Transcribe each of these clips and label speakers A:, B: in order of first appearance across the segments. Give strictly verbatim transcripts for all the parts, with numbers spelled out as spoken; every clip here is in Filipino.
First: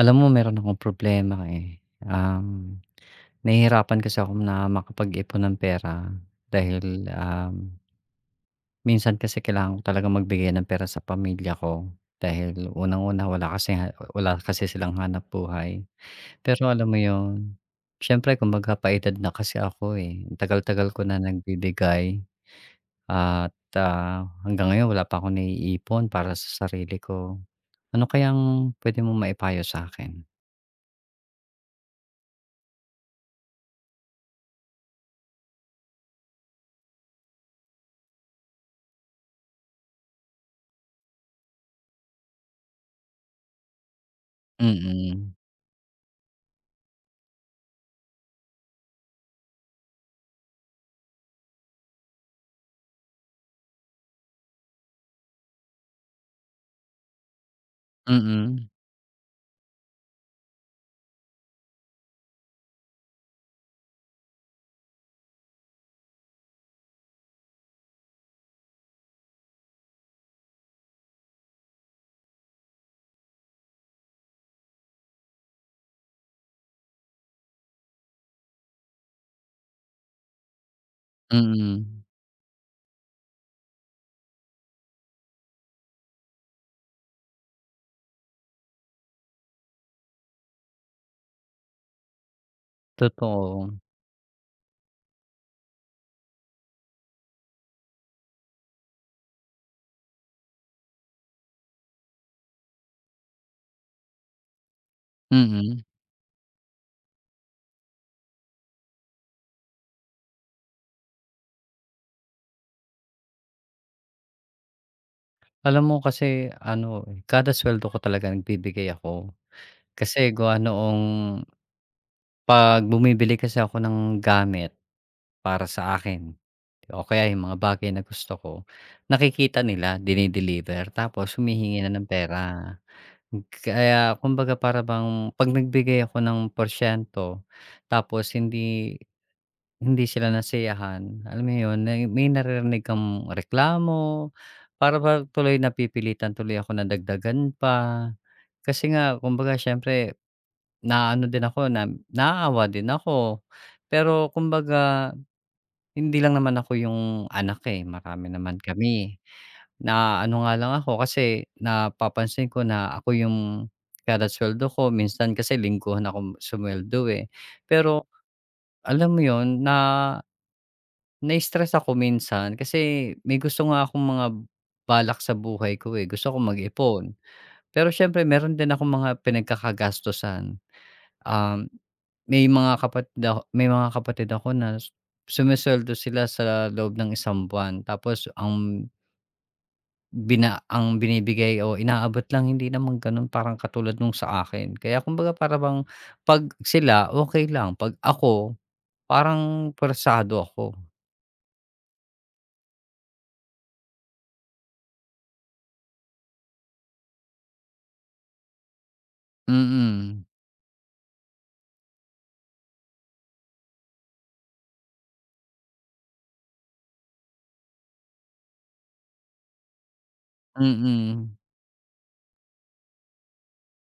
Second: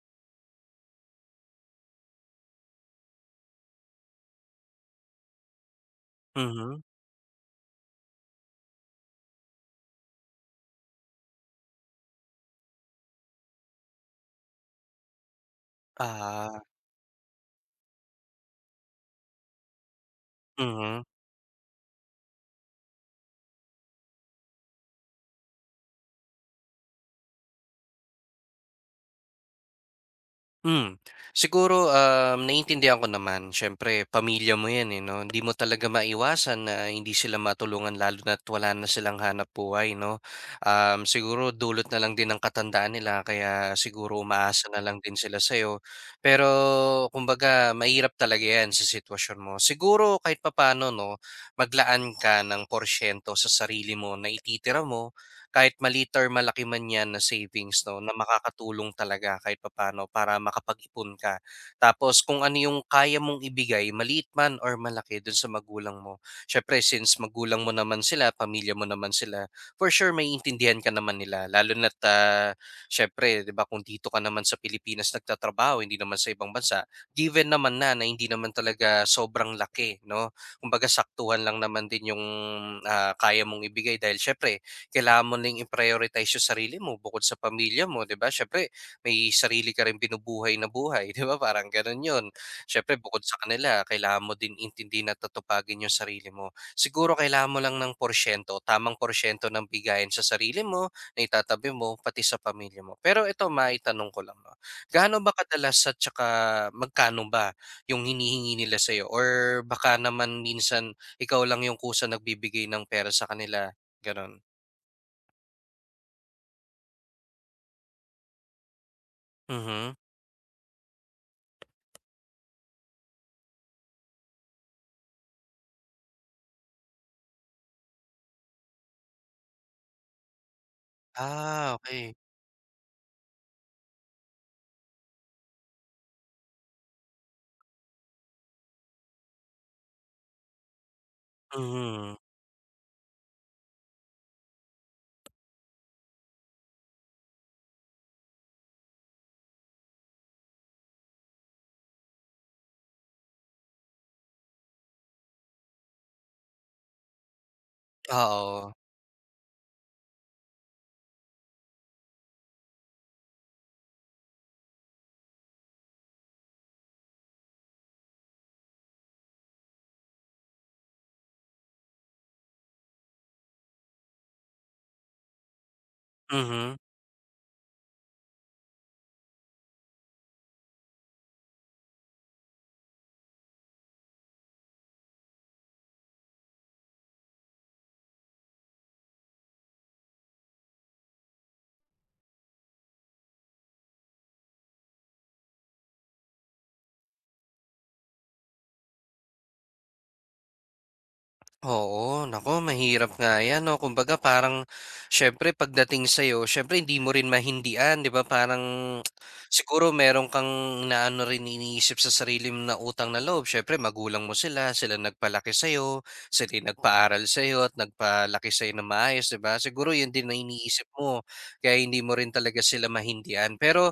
A: Alam mo meron akong problema, eh. Um, nahihirapan kasi ako na makapag-ipon ng pera
B: Mhm.
A: dahil, um, minsan kasi kailangan ko talagang magbigay ng pera sa pamilya ko dahil unang-una wala kasi wala kasi silang hanapbuhay.
B: Ah.
A: Pero alam mo yon, siyempre kumbaga pa na kasi ako, eh. Ang tagal-tagal
B: Mhm.
A: ko na nagbibigay at, ah, hanggang ngayon wala pa akong naiipon para sa sarili ko. Ano kayang puwede mong maipayo sa'kin?
B: Hmm. Siguro, um, naiintindihan ko naman siyempre pamilya mo 'yan, eh, 'no? Hindi mo talaga maiwasan na hindi sila matulungan lalo na't wala na silang hanap hanapbuhay, 'no? Um, siguro dulot na lang din ng katandaan nila kaya siguro umaasa na lang din
A: Mm.
B: sila sa'yo. Pero kumbaga mahirap talaga 'yan sa sitwasyon mo. Siguro kahit papaano, 'no, maglaan ka ng porsiyento sa sarili mo na ititira mo kahit maliit or malaki man 'yan na savings 'no, na
A: Mm,
B: makakatulong talaga kahit papaano para makapag-ipon ka. Tapos kung ano yung kaya mong ibigay, maliit man or malaki dun sa magulang mo. Siyempre since magulang mo naman sila, pamilya mo naman sila, for sure may intindihan ka naman nila lalo na ta siyempre 'di ba kung dito ka naman sa Pilipinas nagtatrabaho, hindi naman sa ibang bansa, given naman na, na hindi naman talaga sobrang laki 'no. Kumbaga saktuhan lang naman
A: mm.
B: din yung, ah, kaya mong ibigay dahil siyempre kailangan mo ring i-prioritize yung sarili mo bukod sa pamilya mo, 'di ba? Siyempre may sarili ka rin binubuhay na buhay, 'di ba? Parang gano'n 'yun. Siyempre bukod sa
A: Totoo,
B: kanila, kailangan mo din intindihin at tatupagin yung sarili mo. Siguro kailangan mo lang ng porsyento, tamang porsyento ng bigayan sa sarili mo, na itatabi mo, pati sa pamilya mo. Pero ito, maitanong ko lang, 'no? Gaano ba kadalas
A: mm.
B: at tsaka magkano ba yung hinihingi nila sa'yo or baka naman minsan ikaw lang yung kusa nagbibigay ng pera sa kanila, gano'n?
A: Alam mo kasi ano, eh, kada suweldo ko talaga nagbibigay ako.
B: Mhm.
A: Kasi gawa noong 'pag bumibili kasi ako ng gamit para sa akin o kaya yung mga bagay na gusto ko, nakikita nila, dine-deliver tapos
B: Ah,
A: humihingi na ng
B: okay.
A: pera. Kaya kumbaga para bang 'pag nagbigay ako ng porsiyento tapos hindi Hindi sila nasiyahan, alam mo yun, na
B: Mhm.
A: may naririnig kang reklamo, para bang tuloy napipilitan tuloy ako na dagdagan pa. Kasi nga kumbaga siyempre naaano din ako na naaawa din ako. Pero kumbaga hindi lang naman ako yung anak, eh, marami naman
B: Oo.
A: kami. Naaano nga lang ako kasi napapansin ko na ako yung kada suweldo ko minsan kasi lingguhan ako sumweldo, eh. Pero alam mo yon na na-stress ako minsan kasi may gusto nga akong mga balak sa buhay ko, eh, gusto kong
B: Mhm.
A: mag-ipon. Pero siyempre meron din akong mga pinagkakagastusan. Um, may mga kapatid ako may mga kapatid ako na sumesuweldo sila sa loob ng isang buwan tapos ang bina ang binibigay o inaabot lang hindi naman gano'n parang katulad nung sa akin. Kaya kumbaga para bang 'pag sila okay lang, 'pag ako parang persado ako.
B: Oo, naku mahirap nga 'yan 'no. Kumbaga parang siyempre pagdating sa'yo siyempre hindi mo rin mahindian, 'di ba? Parang siguro
A: Mm,
B: meron kang naano rin, iniisip sa sarili mo na utang na loob. Siyempre magulang mo sila, sila nagpalaki sa'yo, sila yung nagpaaral sa'yo at nagpalaki sa'yo ng maayos, 'di ba? Siguro 'yun din na iniisip mo,
A: mm.
B: kaya hindi mo rin talaga sila mahindian. Pero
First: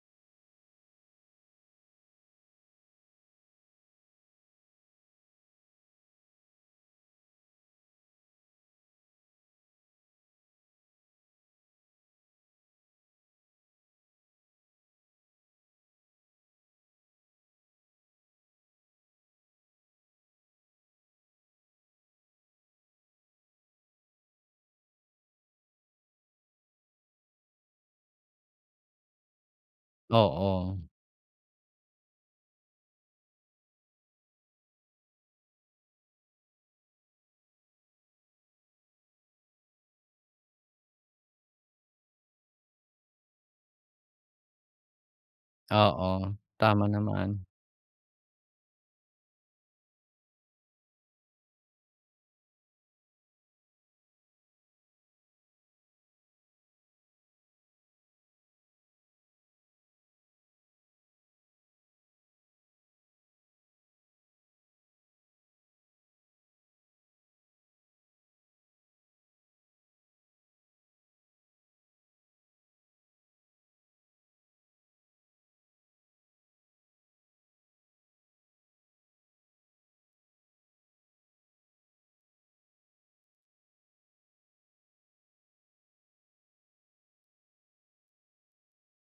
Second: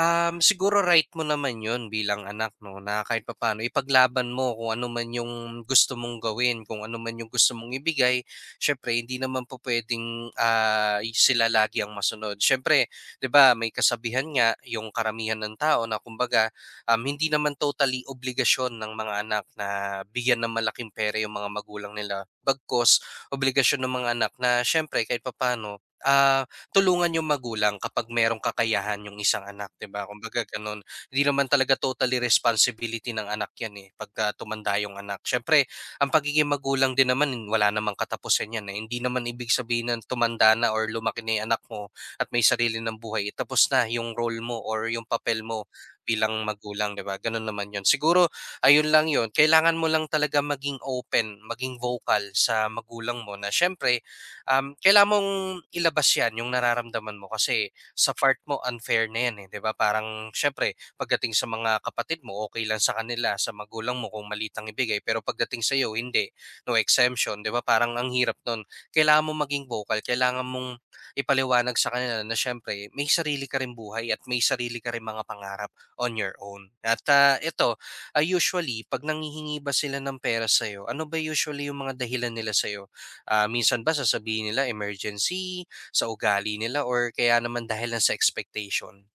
B: Um, siguro right mo naman 'yun bilang anak 'no, na kahit papaano ipaglaban mo kung ano man 'yung gusto mong gawin, kung ano man 'yung gusto mong ibigay. Siyempre hindi naman pupuwedeng, ah, y- sila lagi ang masunod. Siyempre 'di ba may kasabihan nga 'yung karamihan ng tao na kumbaga, um, hindi naman totally obligasyon ng mga anak na bigyan ng malaking pera 'yung mga magulang nila. Bagkus obligasyon ng mga anak na siyempre kahit papaano, ah, tulungan yung magulang kapag merong kakayahan yung isang anak, 'di ba? Kumbaga
A: Oo,
B: gano'n. Hindi naman talaga totally responsibility ng anak 'yan, eh, pagka tumanda yung anak. Siyempre ang pagiging magulang din naman wala namang katapusan 'yan, eh. Hindi naman ibig sabihin ng tumanda na or lumaki na yung anak mo at may sarili ng buhay, eh, tapos na yung role mo or yung papel mo
A: oo,
B: bilang
A: tama
B: magulang, 'di ba?
A: naman.
B: Gano'n naman yon. Siguro ayun lang yon. Kailangan mo lang talaga maging open, maging vocal sa magulang mo na siyempre, um, kailangan mong ilabas 'yan, yung nararamdaman mo kasi sa part mo unfair na 'yan, eh, 'di ba? Parang siyempre pagdating sa mga kapatid mo, okay lang sa kanila, sa magulang mo kung malitang ibigay, pero pagdating sa sa'yo hindi, no exemption, 'di ba? Parang ang hirap nun. Kailangan mo maging vocal, kailangan mong ipaliwanag sa kanila na siyempre may sarili ka ring buhay at may sarili ka ring mga pangarap on your own. At, ah, ito, ah, usually 'pag nanghihingi ba sila ng pera sa'yo, ano ba usually yung mga dahilan nila sa'yo? Ah, minsan ba sasabihin nila emergency sa ugali nila or kaya naman dahil lang sa expectation.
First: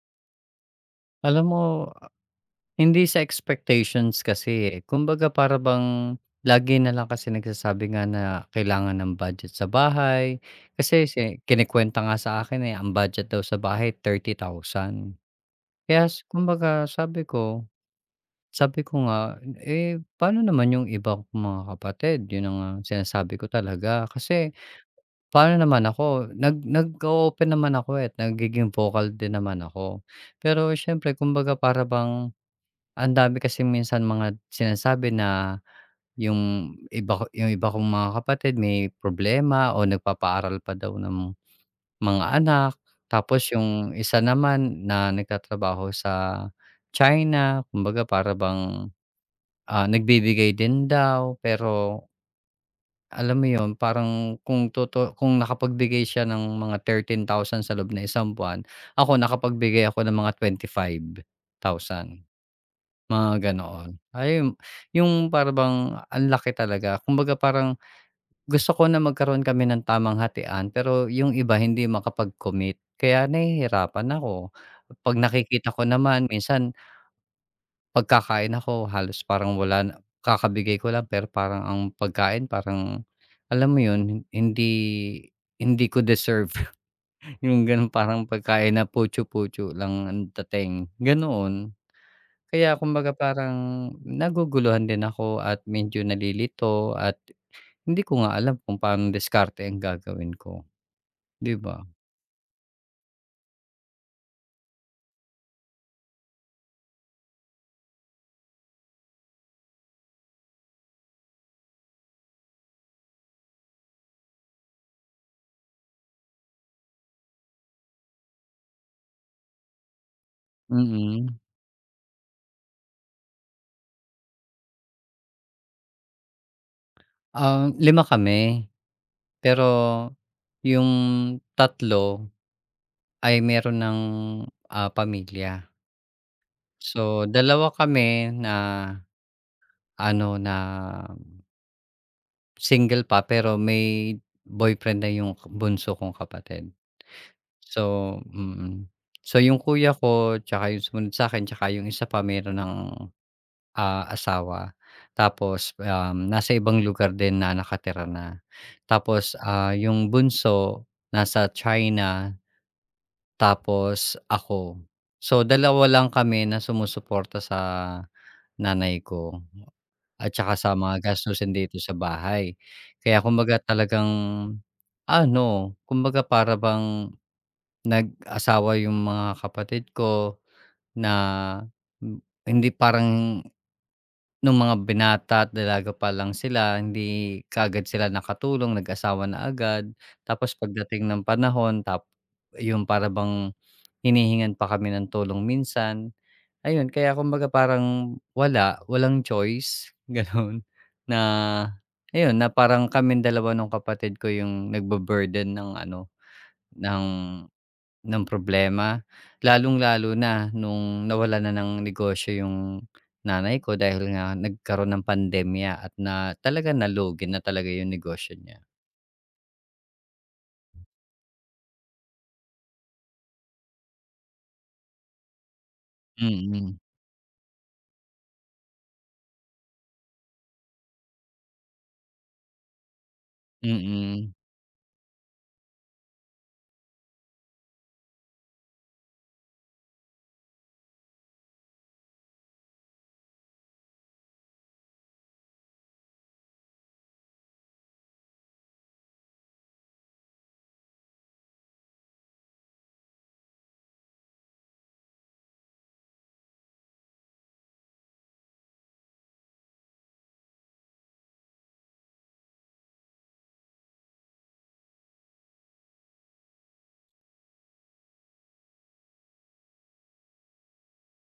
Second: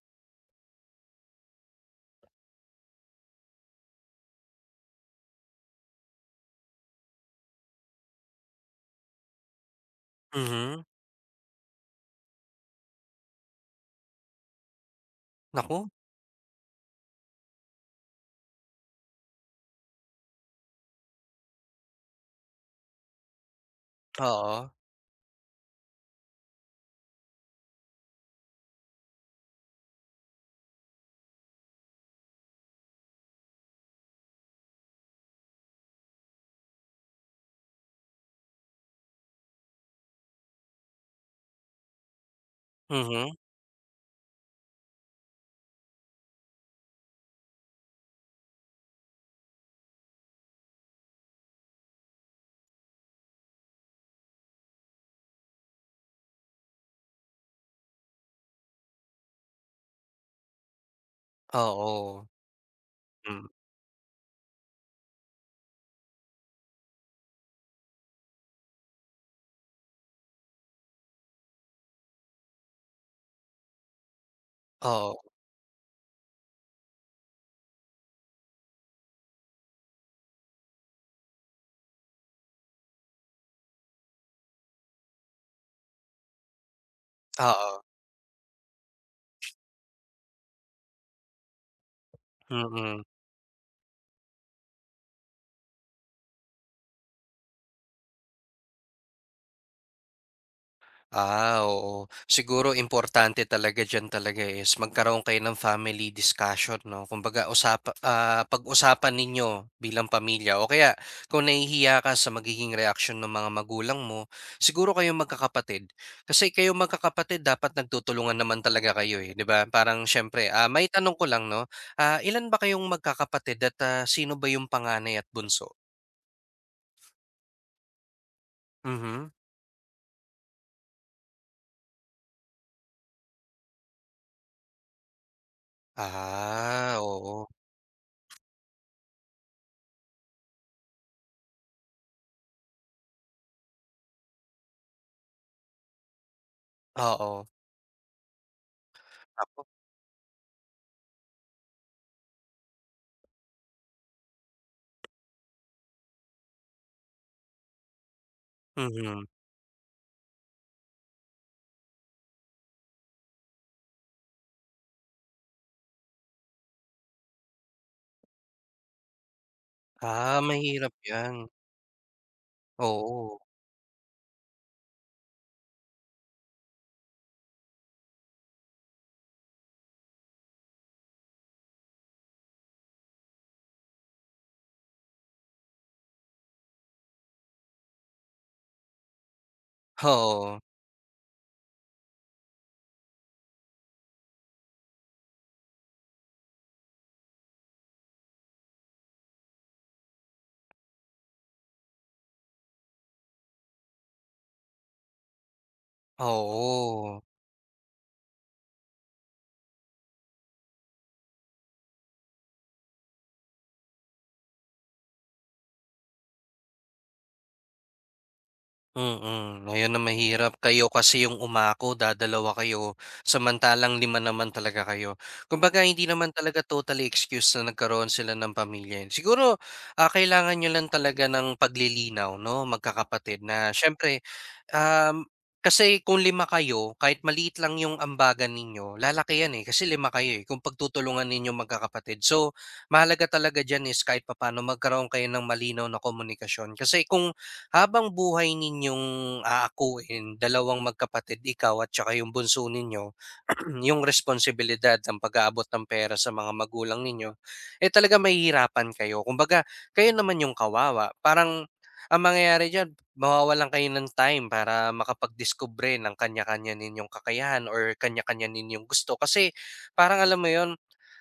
A: Alam mo, hindi sa expectations kasi, eh. Kumbaga para bang lagi na lang kasi nagsasabi nga na kailangan ng budget sa bahay.
B: Mhm.
A: Kasi si kinukuwenta nga sa akin, eh, ang budget daw sa bahay thirty thousand.
B: Naku,
A: Kaya s kumbaga sabi ko sabi ko nga, eh, paano naman yung iba kong mga kapatid? Yun ang, ah, sinasabi ko talaga kasi
B: oo.
A: paano naman ako, nag nag-o-open naman ako, eh, at nagiging vocal din naman ako. Pero siyempre kumbaga para bang ang dami kasi minsan mga sinasabi na yung iba ko yung iba kong mga kapatid may problema o nagpapaaral pa daw ng mga anak.
B: Mhm.
A: Tapos yung isa naman na nagtatrabaho sa China kumbaga para bang, ah, nagbibigay din daw pero alam mo 'yun, parang kung toto kung nakapagbigay siya ng mga thirteen thousand sa loob ng isang buwan, ako nakapagbigay ako ng mga twenty-five thousand,
B: Oo.
A: mga
B: Hmm.
A: ganoon. Ay 'yung para bang ang laki talaga. Kumbaga parang gusto ko na magkaroon kami ng tamang hatian, pero 'yung iba hindi makapag-commit, kaya nahihirapan ako.
B: Oo,
A: 'Pag nakikita ko naman minsan pagkakain ako halos parang wala na kakabigay ko lang pero parang ang pagkain parang alam mo yun, hindi hindi ko deserve yung
B: oo.
A: ganun parang pagkain na putyu-putyu lang ang dating, ganoon. Kaya
B: Mm.
A: kumbaga parang naguguluhan din ako at medyo nalilito at hindi ko nga alam kung paanong diskarte ang gagawin ko, 'di
B: Ah,
A: ba?
B: oo. Siguro importante talaga diyan talaga eh, is magkaroon kayo ng family discussion, 'no? Kumbaga usap, ah, pag-usapan ninyo bilang pamilya o kaya kung nahihiya ka sa magiging reaction ng mga magulang mo, siguro kayong magkakapatid. Kasi kayong magkakapatid dapat nagtutulungan naman talaga kayo, eh, 'di ba? Parang siyempre, ah, may tanong ko
A: Mm.
B: lang 'no, ah, ilan ba kayong magkakapatid at, ah, sino ba yung panganay at bunso?
A: Um, lima kami
B: Mhm.
A: pero yung tatlo ay meron ng, ah, pamilya.
B: Ah,
A: So,
B: oo.
A: dalawa kami na ano, na single pa pero may boyfriend na yung bunso kong kapatid.
B: Oo.
A: So mm. So, yung
B: Ako
A: kuya ko tsaka yung sumunod sa'kin tsaka yung isa pa meron ng, ah, asawa. Tapos, um, nasa ibang lugar din na nakatira na.
B: mhm.
A: Tapos, ah, yung bunso nasa China. Tapos ako. So, dalawa lang kami na sumusuporta sa nanay ko at
B: Ah,
A: saka sa
B: mahirap
A: mga
B: 'yan.
A: gastusin dito sa bahay. Kaya
B: Oo,
A: kumbaga talagang ano, kumbaga para bang nag-asawa yung mga kapatid ko na m hindi parang nung mga binata at dalaga pa lang sila, hindi kaagad sila nakatulong, nag-asawa na agad. Tapos
B: oo,
A: pagdating ng panahon tap yung para bang hinihingan pa kami ng tulong minsan, ayun kaya kumbaga parang wala, walang choice gano'n na ayun na parang kami dalawa nung kapatid ko yung nagbaburden ng ano, ng
B: oo.
A: ng problema. Lalong-lalo na nung nawala na ng negosyo yung nanay ko dahil nga nagkaroon ng pandemya at na talaga nalugi na talaga yung negosyo niya.
B: Mm, ayun ang mahirap. Kayo kasi yung umako, dadalawa kayo, samantalang lima naman talaga kayo. Kumbaga hindi naman talaga
A: Mm,
B: totally excuse na nagkaroon sila ng pamilya. Siguro, ah, kailangan nyo lang talaga ng paglilinaw, 'no, magkakapatid
A: mm,
B: na siyempre,
A: mm,
B: um, kasi kung lima kayo, kahit maliit lang yung ambagan ninyo, lalaki yan, eh, kasi lima kayo, eh, kung pagtutulungan ninyo magkakapatid. So, mahalaga talaga diyan is kahit papaano magkaroon kayo ng malinaw na komunikasyon kasi kung habang buhay ninyong aakuin, dalawang magkapatid, ikaw at tsaka yung bunso ninyo, yung responsibilidad ng pag-aabot ng pera sa mga magulang ninyo, eh talaga mahihirapan kayo. Kumbaga, kayo naman yung kawawa. Parang ang mangyayari dyan, mawawalan kayo ng time para makapag-discover ng kanya-kanya ninyong kakayahan or kanya-kanya ninyong gusto. Kasi parang alam mo yon,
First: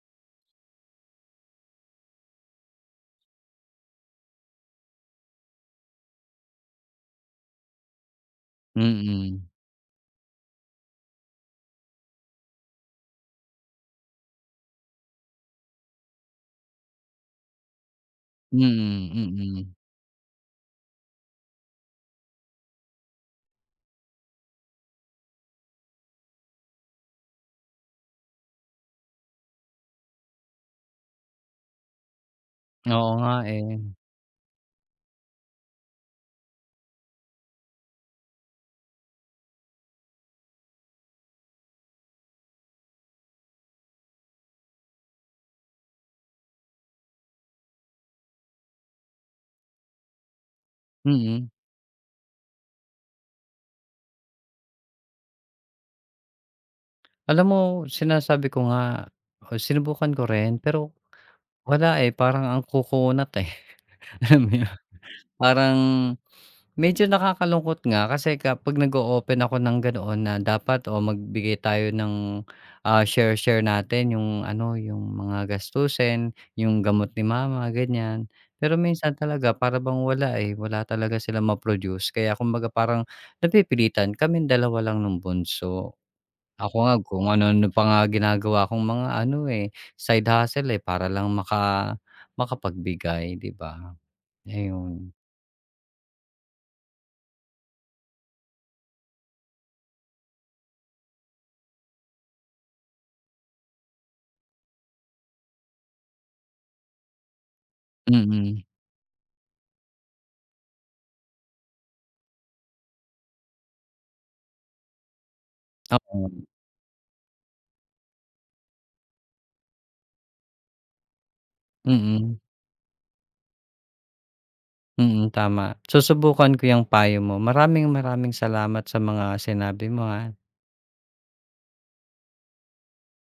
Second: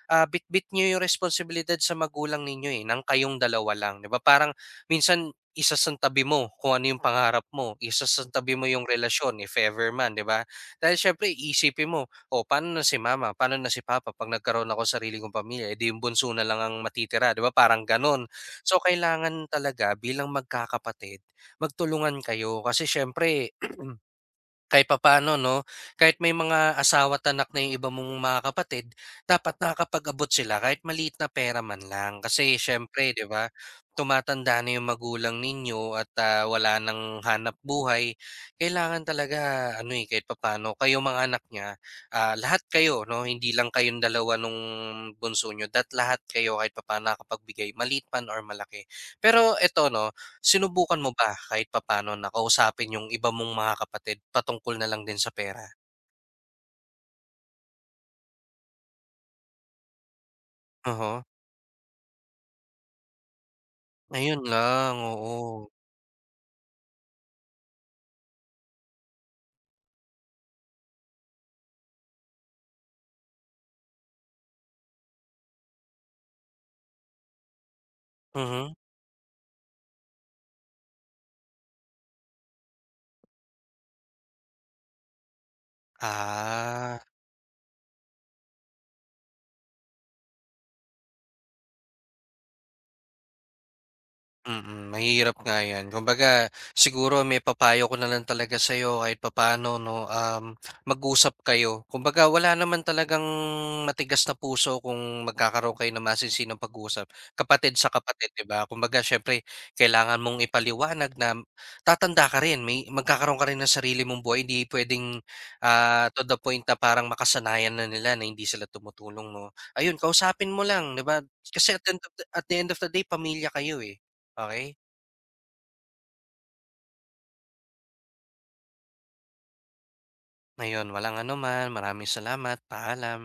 B: ah, bitbit nyo yung responsibilidad sa magulang ninyo, eh, ng kayong dalawa lang, 'di ba? Parang minsan isasantabi mo kung ano yung pangarap mo, isasantabi mo yung relasyon
A: mm,
B: if ever man, 'di ba? Dahil siyempre iisipin mo, o paano na si mama? Paano na si papa 'pag nagkaroon ako ng sarili kong pamilya? Eh, di yung bunso na lang ang matitira," 'di ba? Parang gano'n. So,
A: mm,
B: kailangan
A: mm.
B: talaga bilang magkakapatid, magtulungan kayo kasi siyempre kahit papaano 'no, kahit may mga asawa't anak na yung iba mong mga kapatid, dapat nakakapag-abot sila kahit maliit na pera man lang. Kasi
A: Oo
B: siyempre 'di
A: nga
B: ba,
A: eh,
B: tumatanda na yung magulang ninyo at, ah, wala nang hanap buhay. Kailangan talaga ano, eh, kahit papaano kayo mga anak niya, ah, lahat kayo 'no, hindi lang kayong dalawa nung bunso niyo, that lahat kayo kahit papaano nakakapagbigay maliit man or malaki. Pero eto 'no, sinubukan mo ba
A: mm.
B: kahit papaano na kausapin yung iba mong mga kapatid patungkol na lang din sa pera?
A: Alam mo, sinasabi ko nga, o sinubukan ko rin pero
B: Mhm.
A: wala, eh, parang ang kukunat, eh, alam
B: Ngayon
A: mo yun?
B: lang, oo.
A: Parang medyo nakakalungkot nga kasi kapag nag-o-open ako ng ganoon na dapat o magbigay tayo ng, ah, share-share natin yung ano, yung mga gastusin, yung gamot ni mama, ganyan.
B: Mhm.
A: Pero minsan talaga para bang wala, eh, wala talaga sila ma-produce kaya kumbaga parang napipilitan kami dalawa lang nung bunso. Ako nga
B: Ah.
A: kung ano-ano pa nga ginagawa kong mga ano, eh, side hustle, eh, para lang maka makapagbigay, 'di ba?
B: Mm,
A: Ayun,
B: mahirap nga 'yan. Kumbaga siguro may papayo ko na lang talaga sa'yo kahit papaano 'no, um, mag-usap kayo. Kumbaga wala naman talagang matigas na puso kung magkakaroon kayo ng masinsinang pag usap kapatid sa kapatid, 'di
A: mm,
B: ba? Kumbaga syempre kailangan mong ipaliwanag na tatanda ka rin, may magkakaroon ka rin ng sarili mong buhay. Hindi puwedeng, ah, to
A: oo,
B: the point na parang makasanayan na nila na hindi sila tumutulong 'no. Ayun, kausapin mo lang, 'di ba? Kasi at the end of the
A: mm,
B: at the end of the day pamilya kayo, eh. Okay.
A: mm, tama. Susubukan ko 'yang payo mo. Maraming maraming salamat sa mga sinabi mo, ha.
B: Ayun, walang anuman. Maraming salamat. Paalam.